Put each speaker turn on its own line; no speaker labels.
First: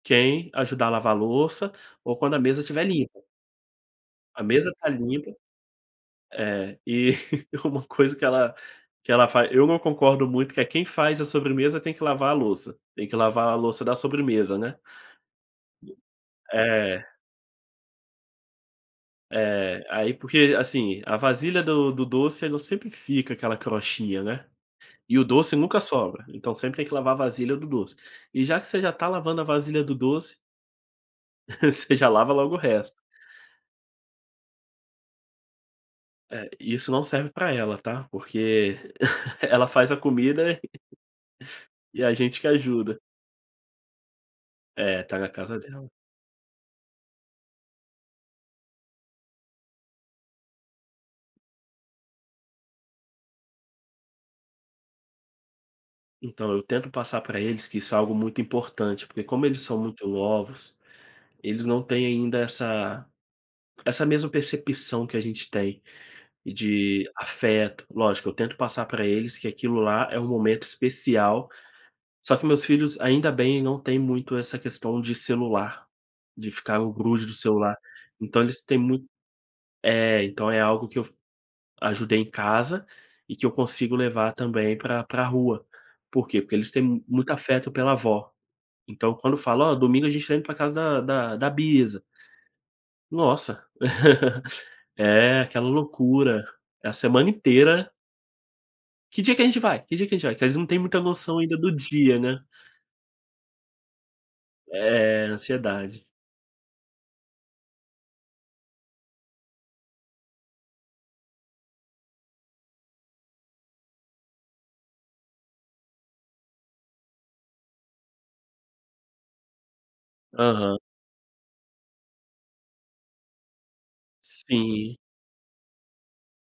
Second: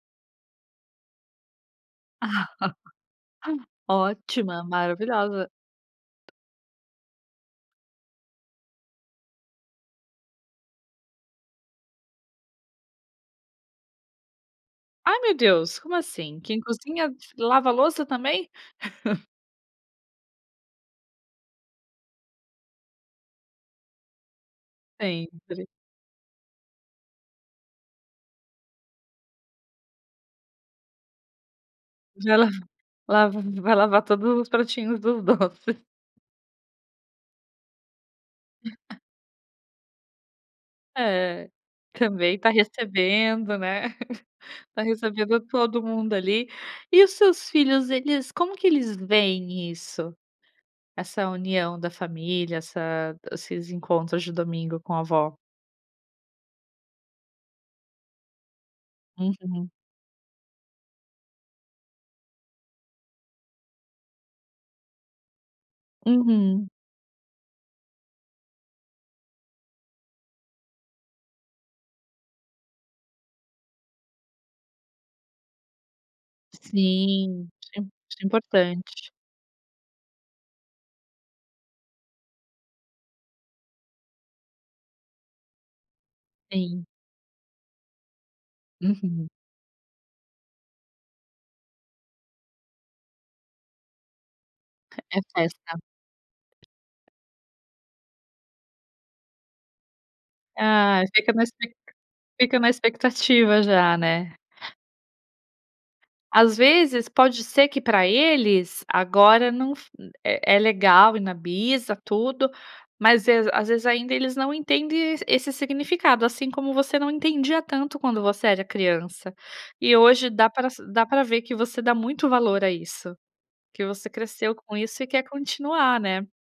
Quem ajudar a lavar louça ou quando a mesa estiver limpa. A
Ótima,
mesa tá limpa
maravilhosa.
é, e uma coisa que ela que ela faz, eu não concordo muito que é: "Quem faz a sobremesa tem que lavar a louça, tem que lavar a louça da sobremesa.", né?
Ai meu Deus, como assim? Quem
É.
cozinha lava a louça também?
É. Aí porque assim, a vasilha do do doce ela sempre fica aquela crostinha, né? E o doce
Sempre.
nunca sobra, então sempre tem que lavar a vasilha do doce. E já que você já está lavando a vasilha do doce você já lava
Já la
logo o resto.
lava vai lavar todos os pratinhos dos doces.
É, isso não serve para ela tá, porque ela faz a comida
É,
e a
também
gente que
tá
ajuda.
recebendo, né. Tá
É, tá na
recebendo
casa
todo
dela.
mundo ali. E os seus filhos eles como que eles veem isso? Essa união da família, essa esses encontros de domingo com a avó?
Então, eu tento passar para eles que isso é algo muito importante, porque como eles
Uhum.
são muito novos, eles não têm ainda essa essa mesma percepção que a gente tem,
Uhum.
de afeto, lógico, eu tento passar para eles que aquilo lá é um momento especial, só que meus filhos, ainda bem, não têm muito essa questão de celular, de ficar o grude de
Sim,
celular.
isso isso é
Então eles têm muito
importante.
É, então é algo que eu f ajudei em casa, e que eu consigo levar também pra pra rua. Por quê? Porque eles
Sim.
têm muito afeto pela avó. Então
Uhum.
quando fala: "Ó, domingo a gente vai pra casa da da da bisa". Nossa,
É
é aquela
festa.
loucura, a semana inteira. "Que dia que a gente vai? Que dia que gente vai?" Que às vezes não tem muita
Ah, fica
noção
na
ainda
expec
do dia, né?
fica na expectativa já, né?
É, ansiedade.
Às vezes pode ser que para eles, agora não f é é legal ir na bisa e tudo, mas as às vezes ainda eles não entendem esse significado, assim, como você não entendia tanto quando você era criança. E hoje dá pra
Aham.
sa dá para ver que você dá muito valor a isso. Que você cresceu com
Sim.
isso e quer continuar, né?